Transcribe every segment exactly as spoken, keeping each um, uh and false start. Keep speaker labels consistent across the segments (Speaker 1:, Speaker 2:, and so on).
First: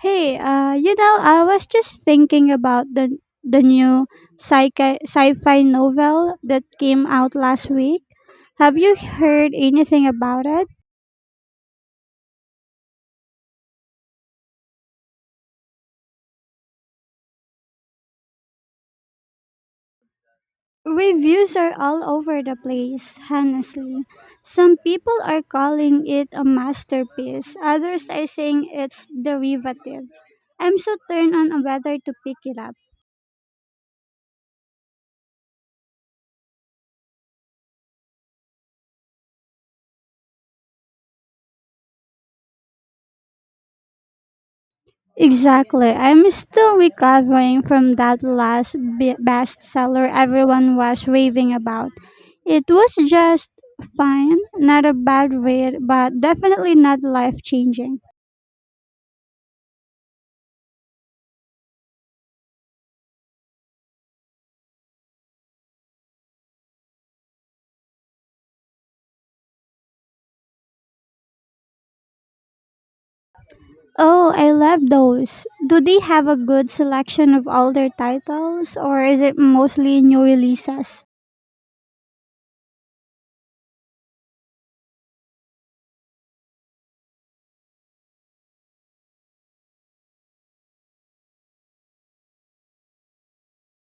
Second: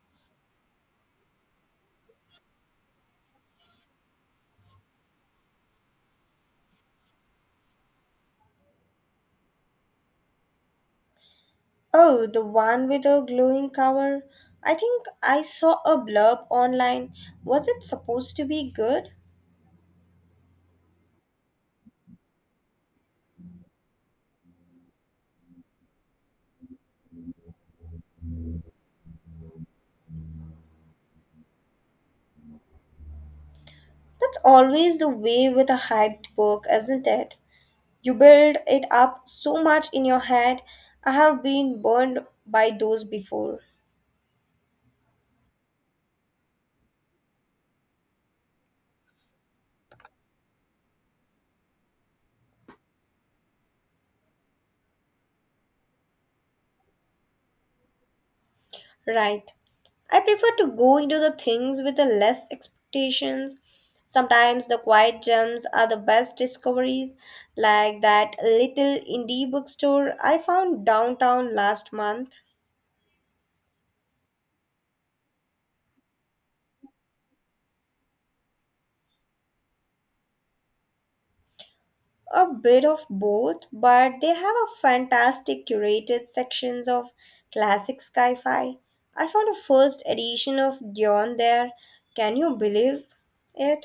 Speaker 1: Hey, uh, you know, I was just thinking about the the new sci-fi, sci-fi novel that came out last week. Have you heard anything about it?
Speaker 2: Oh, the one with the glowing cover. I think I saw a blurb online. Was it supposed to be good?
Speaker 1: Reviews are all over the place, honestly. Some people are calling it a masterpiece, others are saying it's derivative. I'm so turned on whether to pick it up.
Speaker 2: That's always the way with a hyped book, isn't it? You build it up so much in your head. I have been burned by those before.
Speaker 1: Exactly. I'm still recovering from that last be- bestseller everyone was raving about. It was just fine, not a bad read, but definitely not life changing.
Speaker 2: Right. I prefer to go into the things with the less expectations. Sometimes the quiet gems are the best discoveries, like that little indie bookstore I found downtown last month.
Speaker 1: Oh, I love those. Do they have a good selection of older titles, or is it mostly new releases?
Speaker 2: A bit of both, but they have a fantastic curated sections of classic sci-fi. I found a first edition of Dion there. Can you believe it?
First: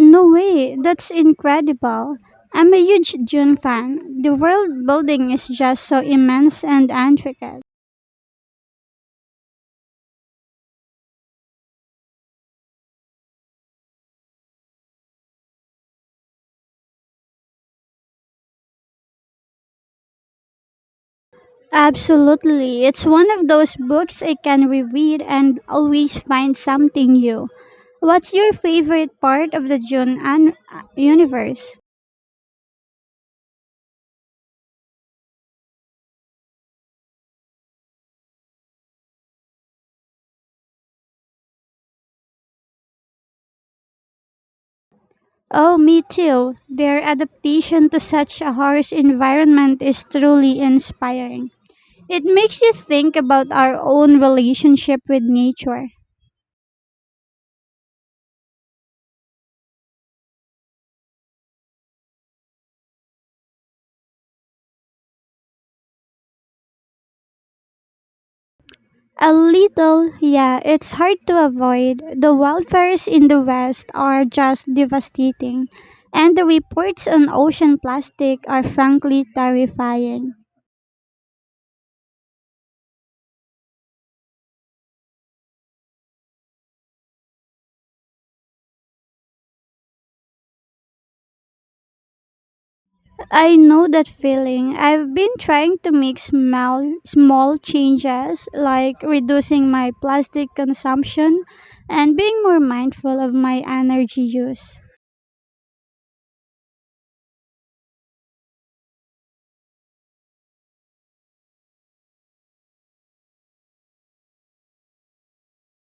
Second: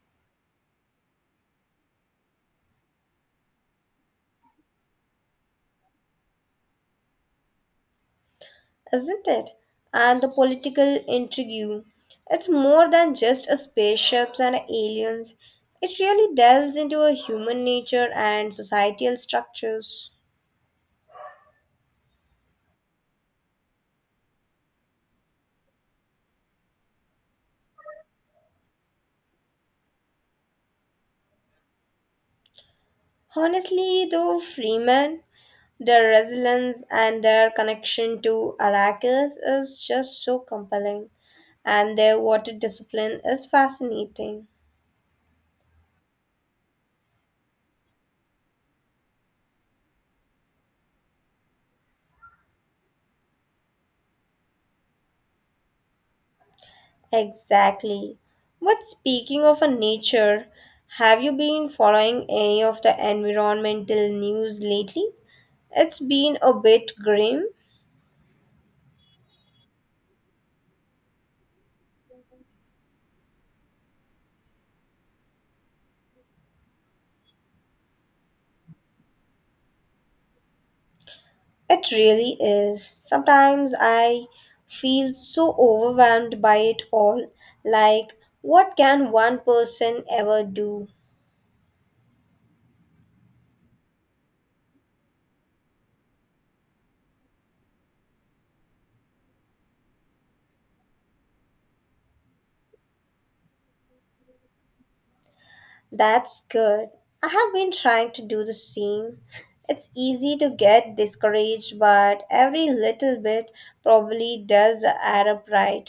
Speaker 1: No way, that's incredible. I'm a huge June fan. The world building is just so immense and intricate.
Speaker 2: Isn't it? And the political intrigue. It's more than just a spaceships and aliens. It really delves into a human nature and societal structures.
Speaker 1: Absolutely. It's one of those books I can reread and always find something new. What's your favorite part of the June an- uh, universe?
Speaker 2: Honestly, though, Freeman, their resilience and their connection to Arrakis is just so compelling, and their water discipline is fascinating.
Speaker 1: Oh, me too. Their adaptation to such a harsh environment is truly inspiring. It makes you think about our own relationship with nature.
Speaker 2: Exactly. But speaking of a nature, have you been following any of the environmental news lately? It's been a bit grim.
Speaker 1: A little, yeah, it's hard to avoid. The wildfires in the West are just devastating, and the reports on ocean plastic are frankly terrifying.
Speaker 2: It really is. Sometimes I feel so overwhelmed by it all. Like, what can one person ever do?
Speaker 1: I know that feeling. I've been trying to make small, small changes, like reducing my plastic consumption and being more mindful of my energy use.
Speaker 2: That's good. I have been trying to do the same. It's easy to get discouraged, but every little bit probably does add up right.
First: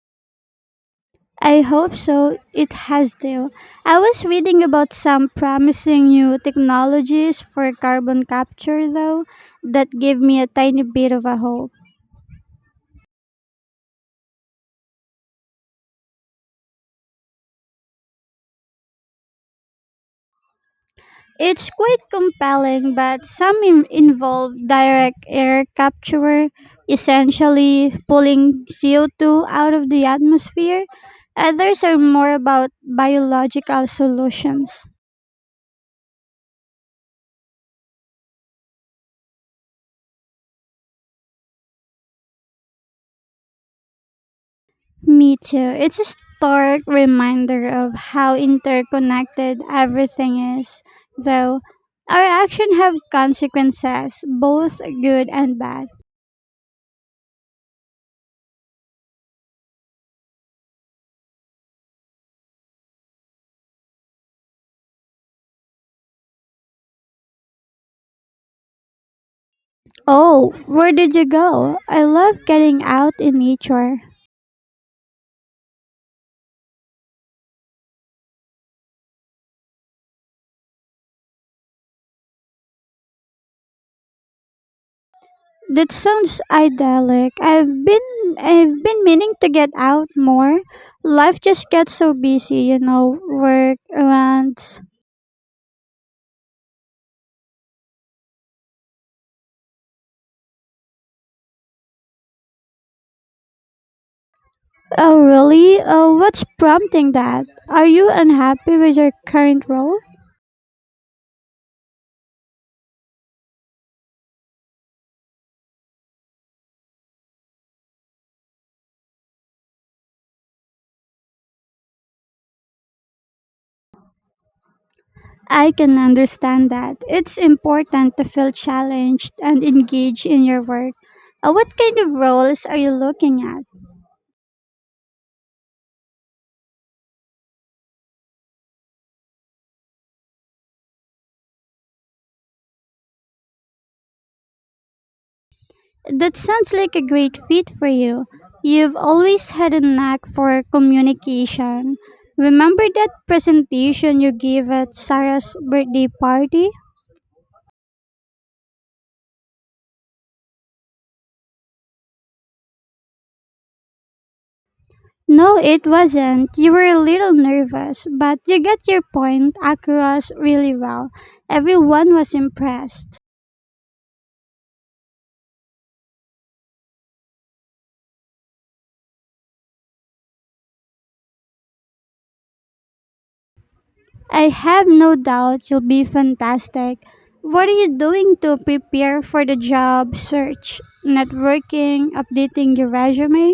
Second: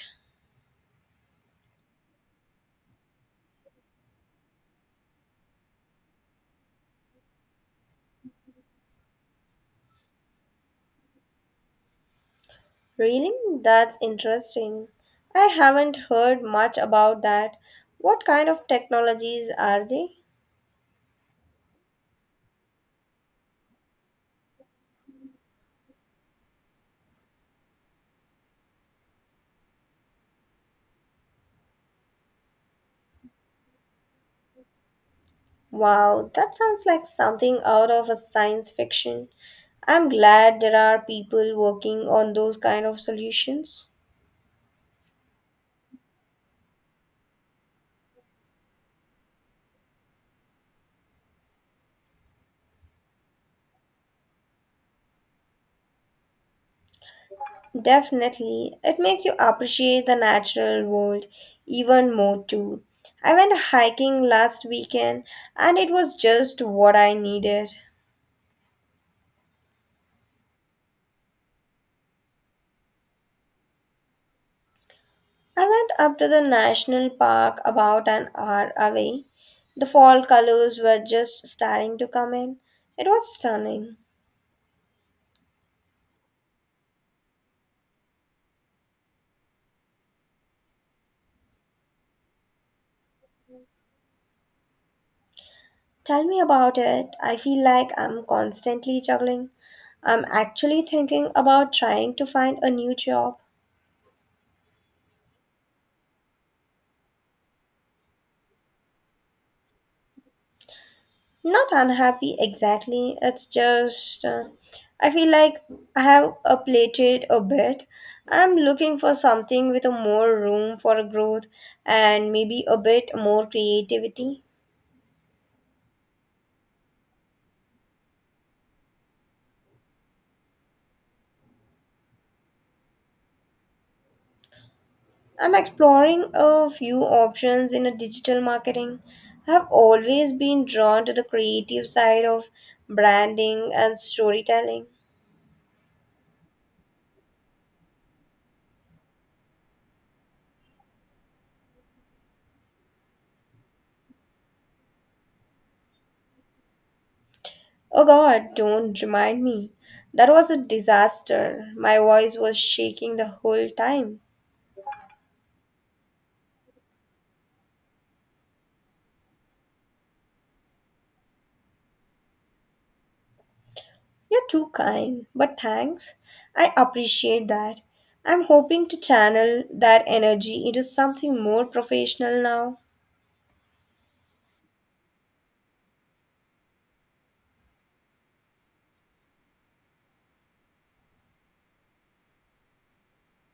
Speaker 1: I hope so. It has to. I was reading about some promising new technologies for carbon capture, though, that gave me a tiny bit of a hope.
Speaker 2: Really? That's interesting. I haven't heard much about that. What kind of technologies are they?
Speaker 1: It's quite compelling, but some in- involve direct air capture, essentially pulling C O two out of the atmosphere. Others are more about biological solutions.
Speaker 2: Wow, that sounds like something out of a science fiction. I'm glad there are people working on those kind of solutions.
Speaker 1: Me too. It's a stark reminder of how interconnected everything is, though. Our actions have consequences, both good and bad.
Speaker 2: Definitely. It makes you appreciate the natural world even more too. I went hiking last weekend and it was just what I needed.
Speaker 1: Oh, where did you go? I love getting out in nature.
Speaker 2: I went up to the national park about an hour away. The fall colors were just starting to come in. It was stunning.
Speaker 1: That sounds idyllic. I've been I've been meaning to get out more. Life just gets so busy, you know, work around.
Speaker 2: Tell me about it. I feel like I'm constantly juggling. I'm actually thinking about trying to find a new job.
Speaker 1: Oh, really? Oh, what's prompting that? Are you unhappy with your current role?
Speaker 2: Not unhappy exactly. It's just uh, I feel like I have a plated a bit. I'm looking for something with a more room for growth and maybe a bit more creativity.
Speaker 1: I can understand that. It's important to feel challenged and engaged in your work. Uh, what kind of roles are you looking at?
Speaker 2: I'm exploring a few options in a digital marketing. I've always been drawn to the creative side of branding and storytelling.
Speaker 1: That sounds like a great fit for you. You've always had a knack for communication. Remember that presentation you gave at Sarah's birthday party?
Speaker 2: Oh god, don't remind me. That was a disaster. My voice was shaking the whole time.
Speaker 1: No, it wasn't. You were a little nervous, but you got your point across really well. Everyone was impressed.
Speaker 2: You're too kind, but thanks. I appreciate that. I'm hoping to channel that energy into something more professional now.
Speaker 1: I have no doubt you'll be fantastic. What are you doing to prepare for the job search? Networking, updating your resume?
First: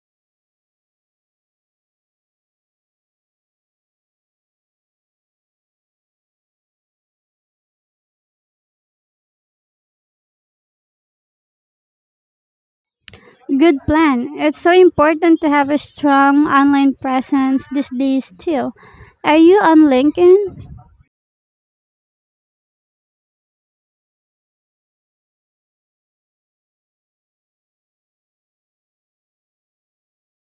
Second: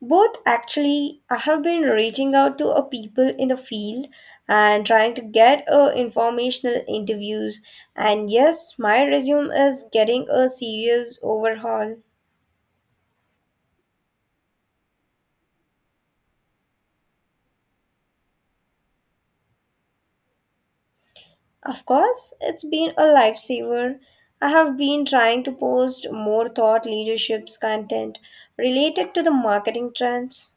Speaker 2: Both actually, I have been reaching out to a people in the field and trying to get a informational interviews. And yes, my resume is getting a serious overhaul.
Speaker 1: Good plan. It's so important to have a strong online presence these days, too. Are you on LinkedIn?
Speaker 2: Of course, it's been a lifesaver. I have been trying to post more thought leaderships content related to the marketing trends.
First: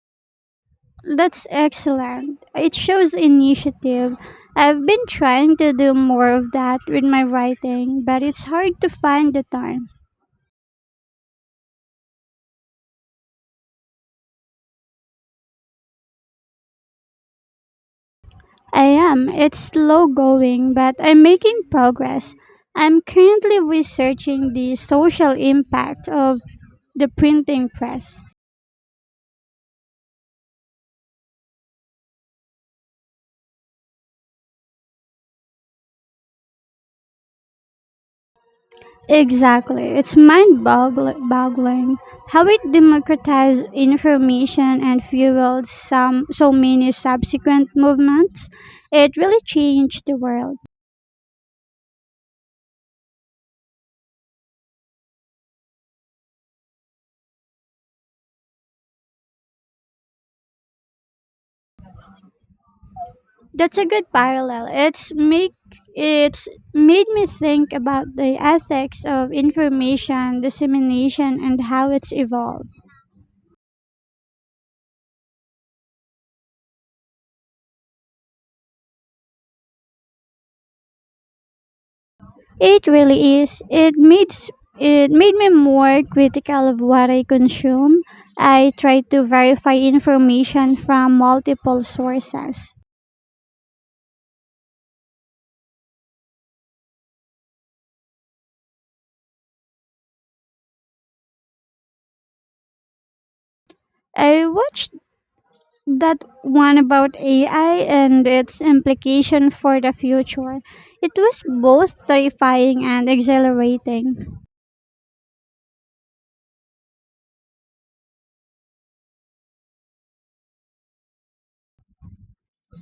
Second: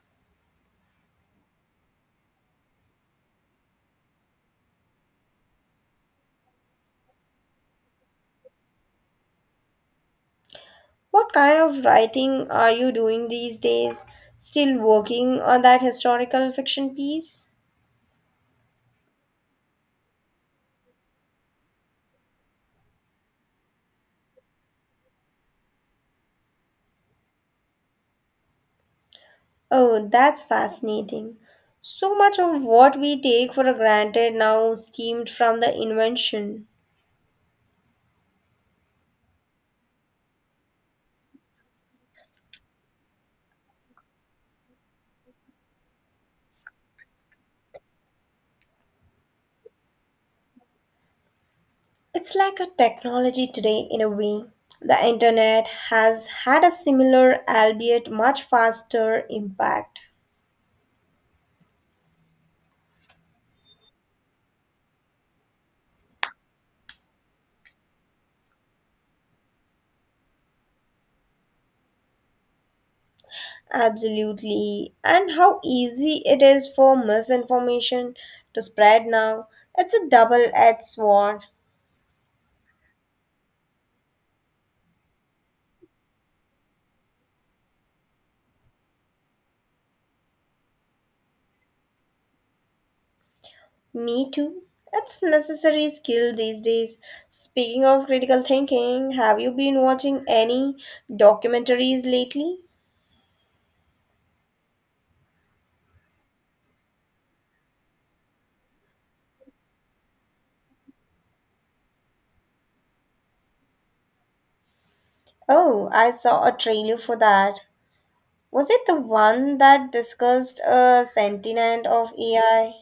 Speaker 1: That's excellent. It shows initiative. I've been trying to do more of that with my writing, but it's hard to find the time.
Speaker 2: What kind of writing are you doing these days? Still working on that historical fiction piece?
Speaker 1: I am. It's slow going, but I'm making progress. I'm currently researching the social impact of the printing press.
Speaker 2: Oh, that's fascinating. So much of what we take for granted now stemmed from the invention.
Speaker 1: Exactly. It's mind boggling how it democratized information and fueled some, so many subsequent movements. It really changed the world.
Speaker 2: It's like a technology today in a way. The internet has had a similar, albeit much faster, impact.
Speaker 1: That's a good parallel. It's make it's made me think about the ethics of information dissemination and how it's evolved.
Speaker 2: Absolutely. And how easy it is for misinformation to spread now. It's a double edged sword.
Speaker 1: It really is. It makes it made me more critical of what I consume. I try to verify information from multiple sources.
Speaker 2: Me too. It's necessary skill these days. Speaking of critical thinking, have you been watching any documentaries lately?
Speaker 1: I watched that one about A I and its implication for the future. It was both terrifying and exhilarating.
Speaker 2: Oh, I saw a trailer for that. Was it the one that discussed a sentiment of A I?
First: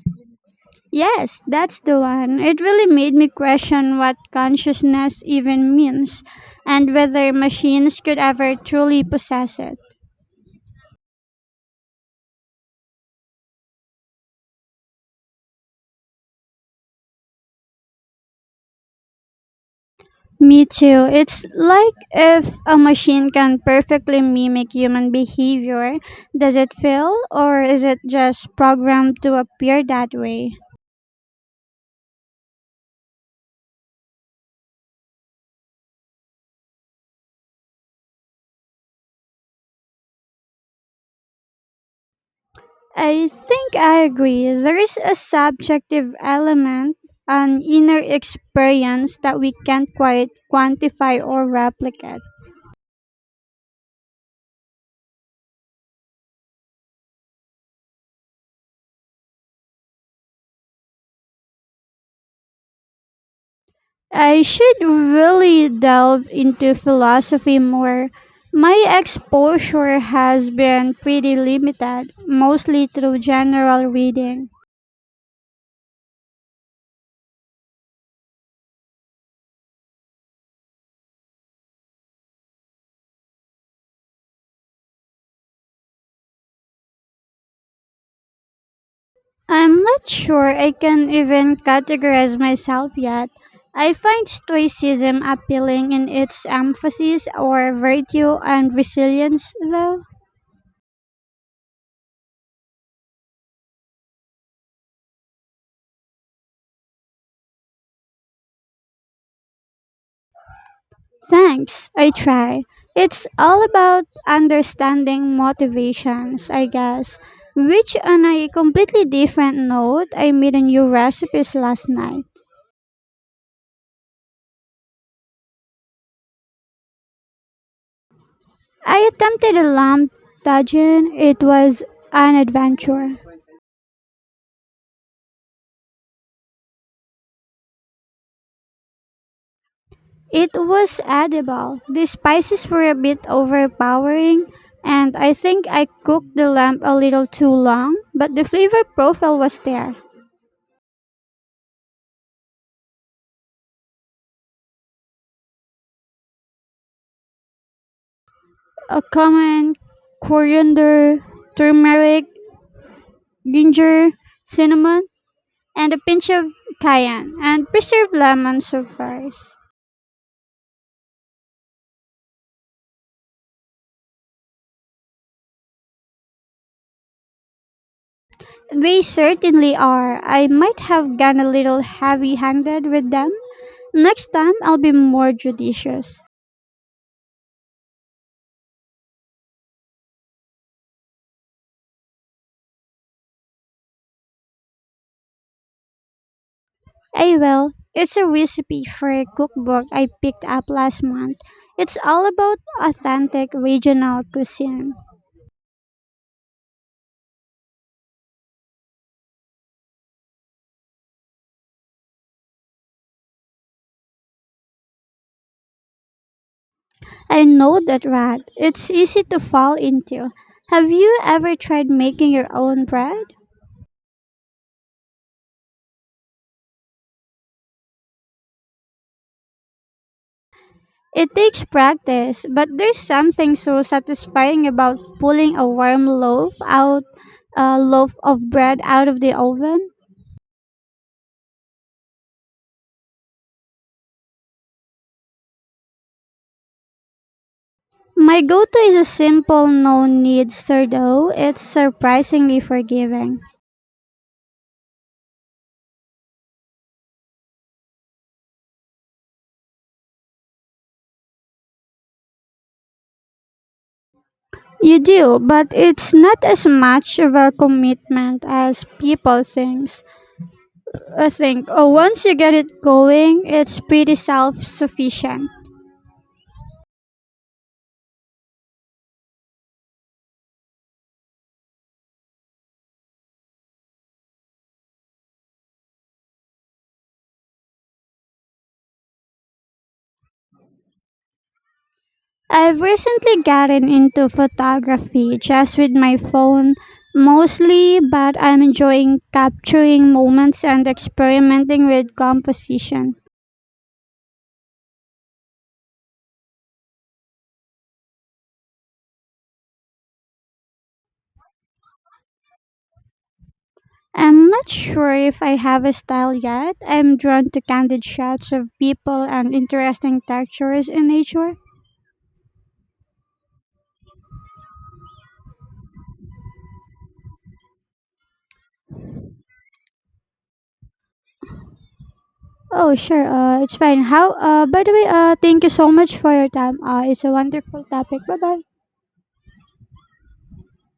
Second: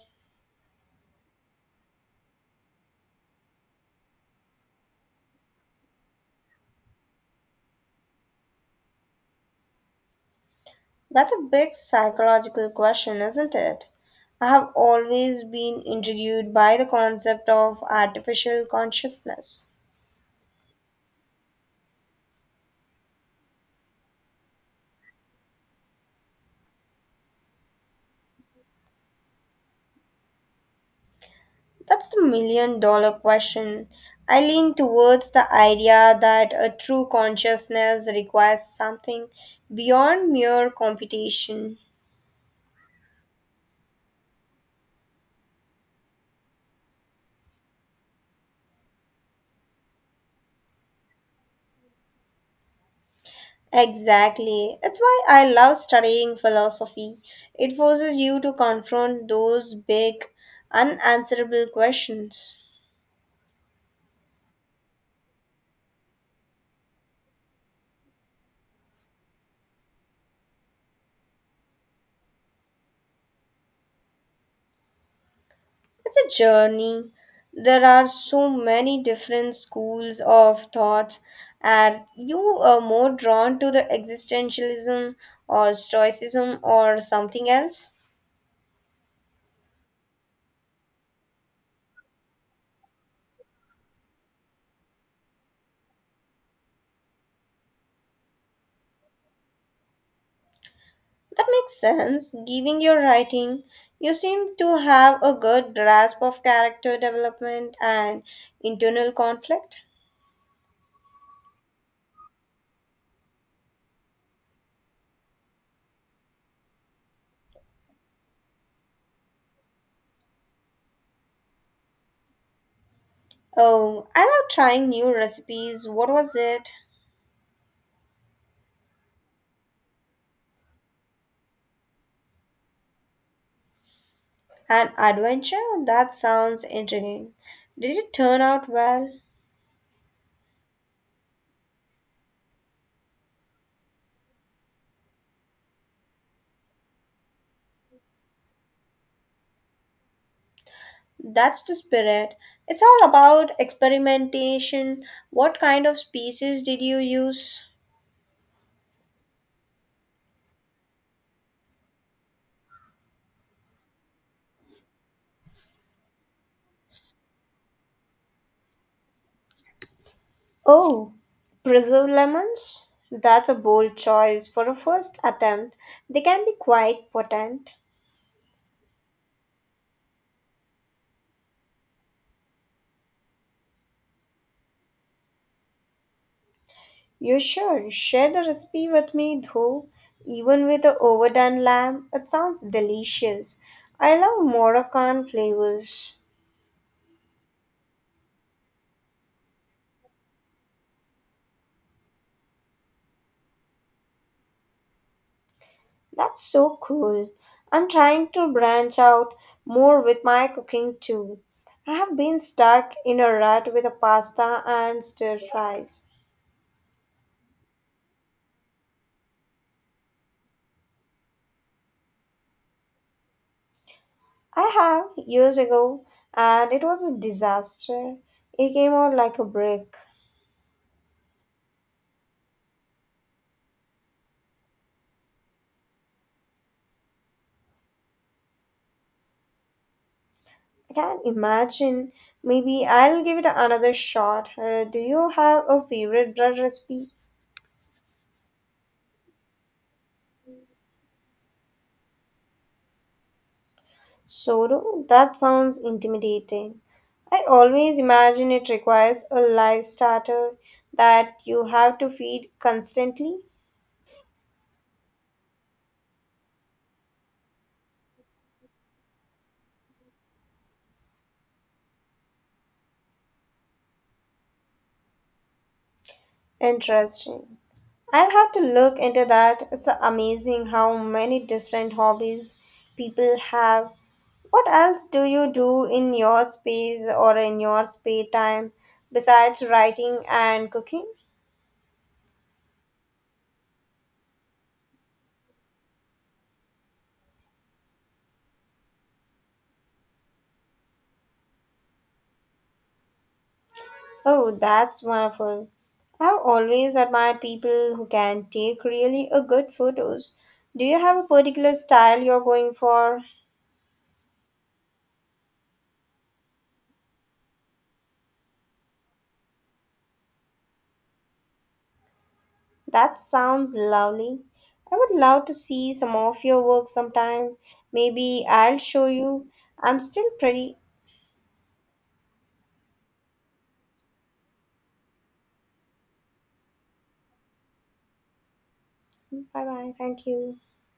Speaker 1: Yes, that's the one. It really made me question what consciousness even means and whether machines could ever truly possess it.
Speaker 2: That's a big psychological question, isn't it? I have always been intrigued by the concept of artificial consciousness.
Speaker 1: Me too. It's like if a machine can perfectly mimic human behavior, does it feel or is it just programmed to appear that way?
Speaker 2: That's the million dollar question. I lean towards the idea that a true consciousness requires something beyond mere computation.
Speaker 1: I think I agree. There is a subjective element, an inner experience that we can't quite quantify or replicate.
Speaker 2: Exactly. It's why I love studying philosophy. It forces you to confront those big, unanswerable questions.
Speaker 1: I should really delve into philosophy more. My exposure has been pretty limited, mostly through general reading.
Speaker 2: It's a journey. There are so many different schools of thought. Are you uh, more drawn to the existentialism or stoicism or something else?
Speaker 1: I'm not sure I can even categorize myself yet. I find Stoicism appealing in its emphasis on virtue and resilience, though.
Speaker 2: That makes sense. Given your writing, you seem to have a good grasp of character development and internal conflict.
Speaker 1: Thanks, I try. It's all about understanding motivations, I guess. Which, on a completely different note, I made a new recipes last night.
Speaker 2: Oh, I love trying new recipes. What was it?
Speaker 1: I attempted a lamb tajin. It was an adventure.
Speaker 2: An adventure? That sounds intriguing. Did it turn out well?
Speaker 1: It was edible. The spices were a bit overpowering, and I think I cooked the lamb a little too long, but the flavor profile was there.
Speaker 2: That's the spirit. It's all about experimentation. What kind of species did you use?
Speaker 1: A common coriander, turmeric, ginger, cinnamon, and a pinch of cayenne, and preserved lemon surprise.
Speaker 2: Oh, preserved lemons? That's a bold choice for a first attempt. They can be quite potent.
Speaker 1: They certainly are. I might have gone a little heavy handed with them. Next time, I'll be more judicious.
Speaker 2: You sure? Share the recipe with me, though. Even with the overdone lamb, it sounds delicious. I love Moroccan flavors.
Speaker 1: I will. It's a recipe for a cookbook I picked up last month. It's all about authentic regional cuisine.
Speaker 2: That's so cool. I'm trying to branch out more with my cooking too. I have been stuck in a rut with a pasta and stir fries.
Speaker 1: I know that rat. It's easy to fall into. Have you ever tried making your own bread?
Speaker 2: I have years ago and it was a disaster. It came out like a brick.
Speaker 1: It takes practice, but there's something so satisfying about pulling a warm loaf out, a loaf of bread out of the oven.
Speaker 2: I can't imagine. Maybe I'll give it another shot. Uh, do you have a favorite bread recipe?
Speaker 1: My go-to is a simple, no-need sourdough. It's surprisingly forgiving.
Speaker 2: Soro? That sounds intimidating. I always imagine it requires a live starter that you have to feed constantly.
Speaker 1: You do, but it's not as much of a commitment as people thinks. I think. Oh, once you get it going, it's pretty self-sufficient.
Speaker 2: Interesting. I'll have to look into that. It's amazing how many different hobbies people have. What else do you do in your space or in your spare time besides writing and cooking?
Speaker 1: I've recently gotten into photography just with my phone mostly, but I'm enjoying capturing moments and experimenting with composition.
Speaker 2: Oh, that's wonderful. I've always admired people who can take really a good photos. Do you have a particular style you're going for?
Speaker 1: I'm not sure if I have a style yet. I'm drawn to candid shots of people and interesting textures in nature.
Speaker 2: That sounds lovely. I would love to see some of your work sometime. Maybe I'll show you. I'm still pretty.
Speaker 1: Oh, sure. Uh, it's fine. How? Uh, by the way, uh, thank you so much for your time. Uh, it's a wonderful topic. Bye bye.
Speaker 2: Bye bye. Thank you.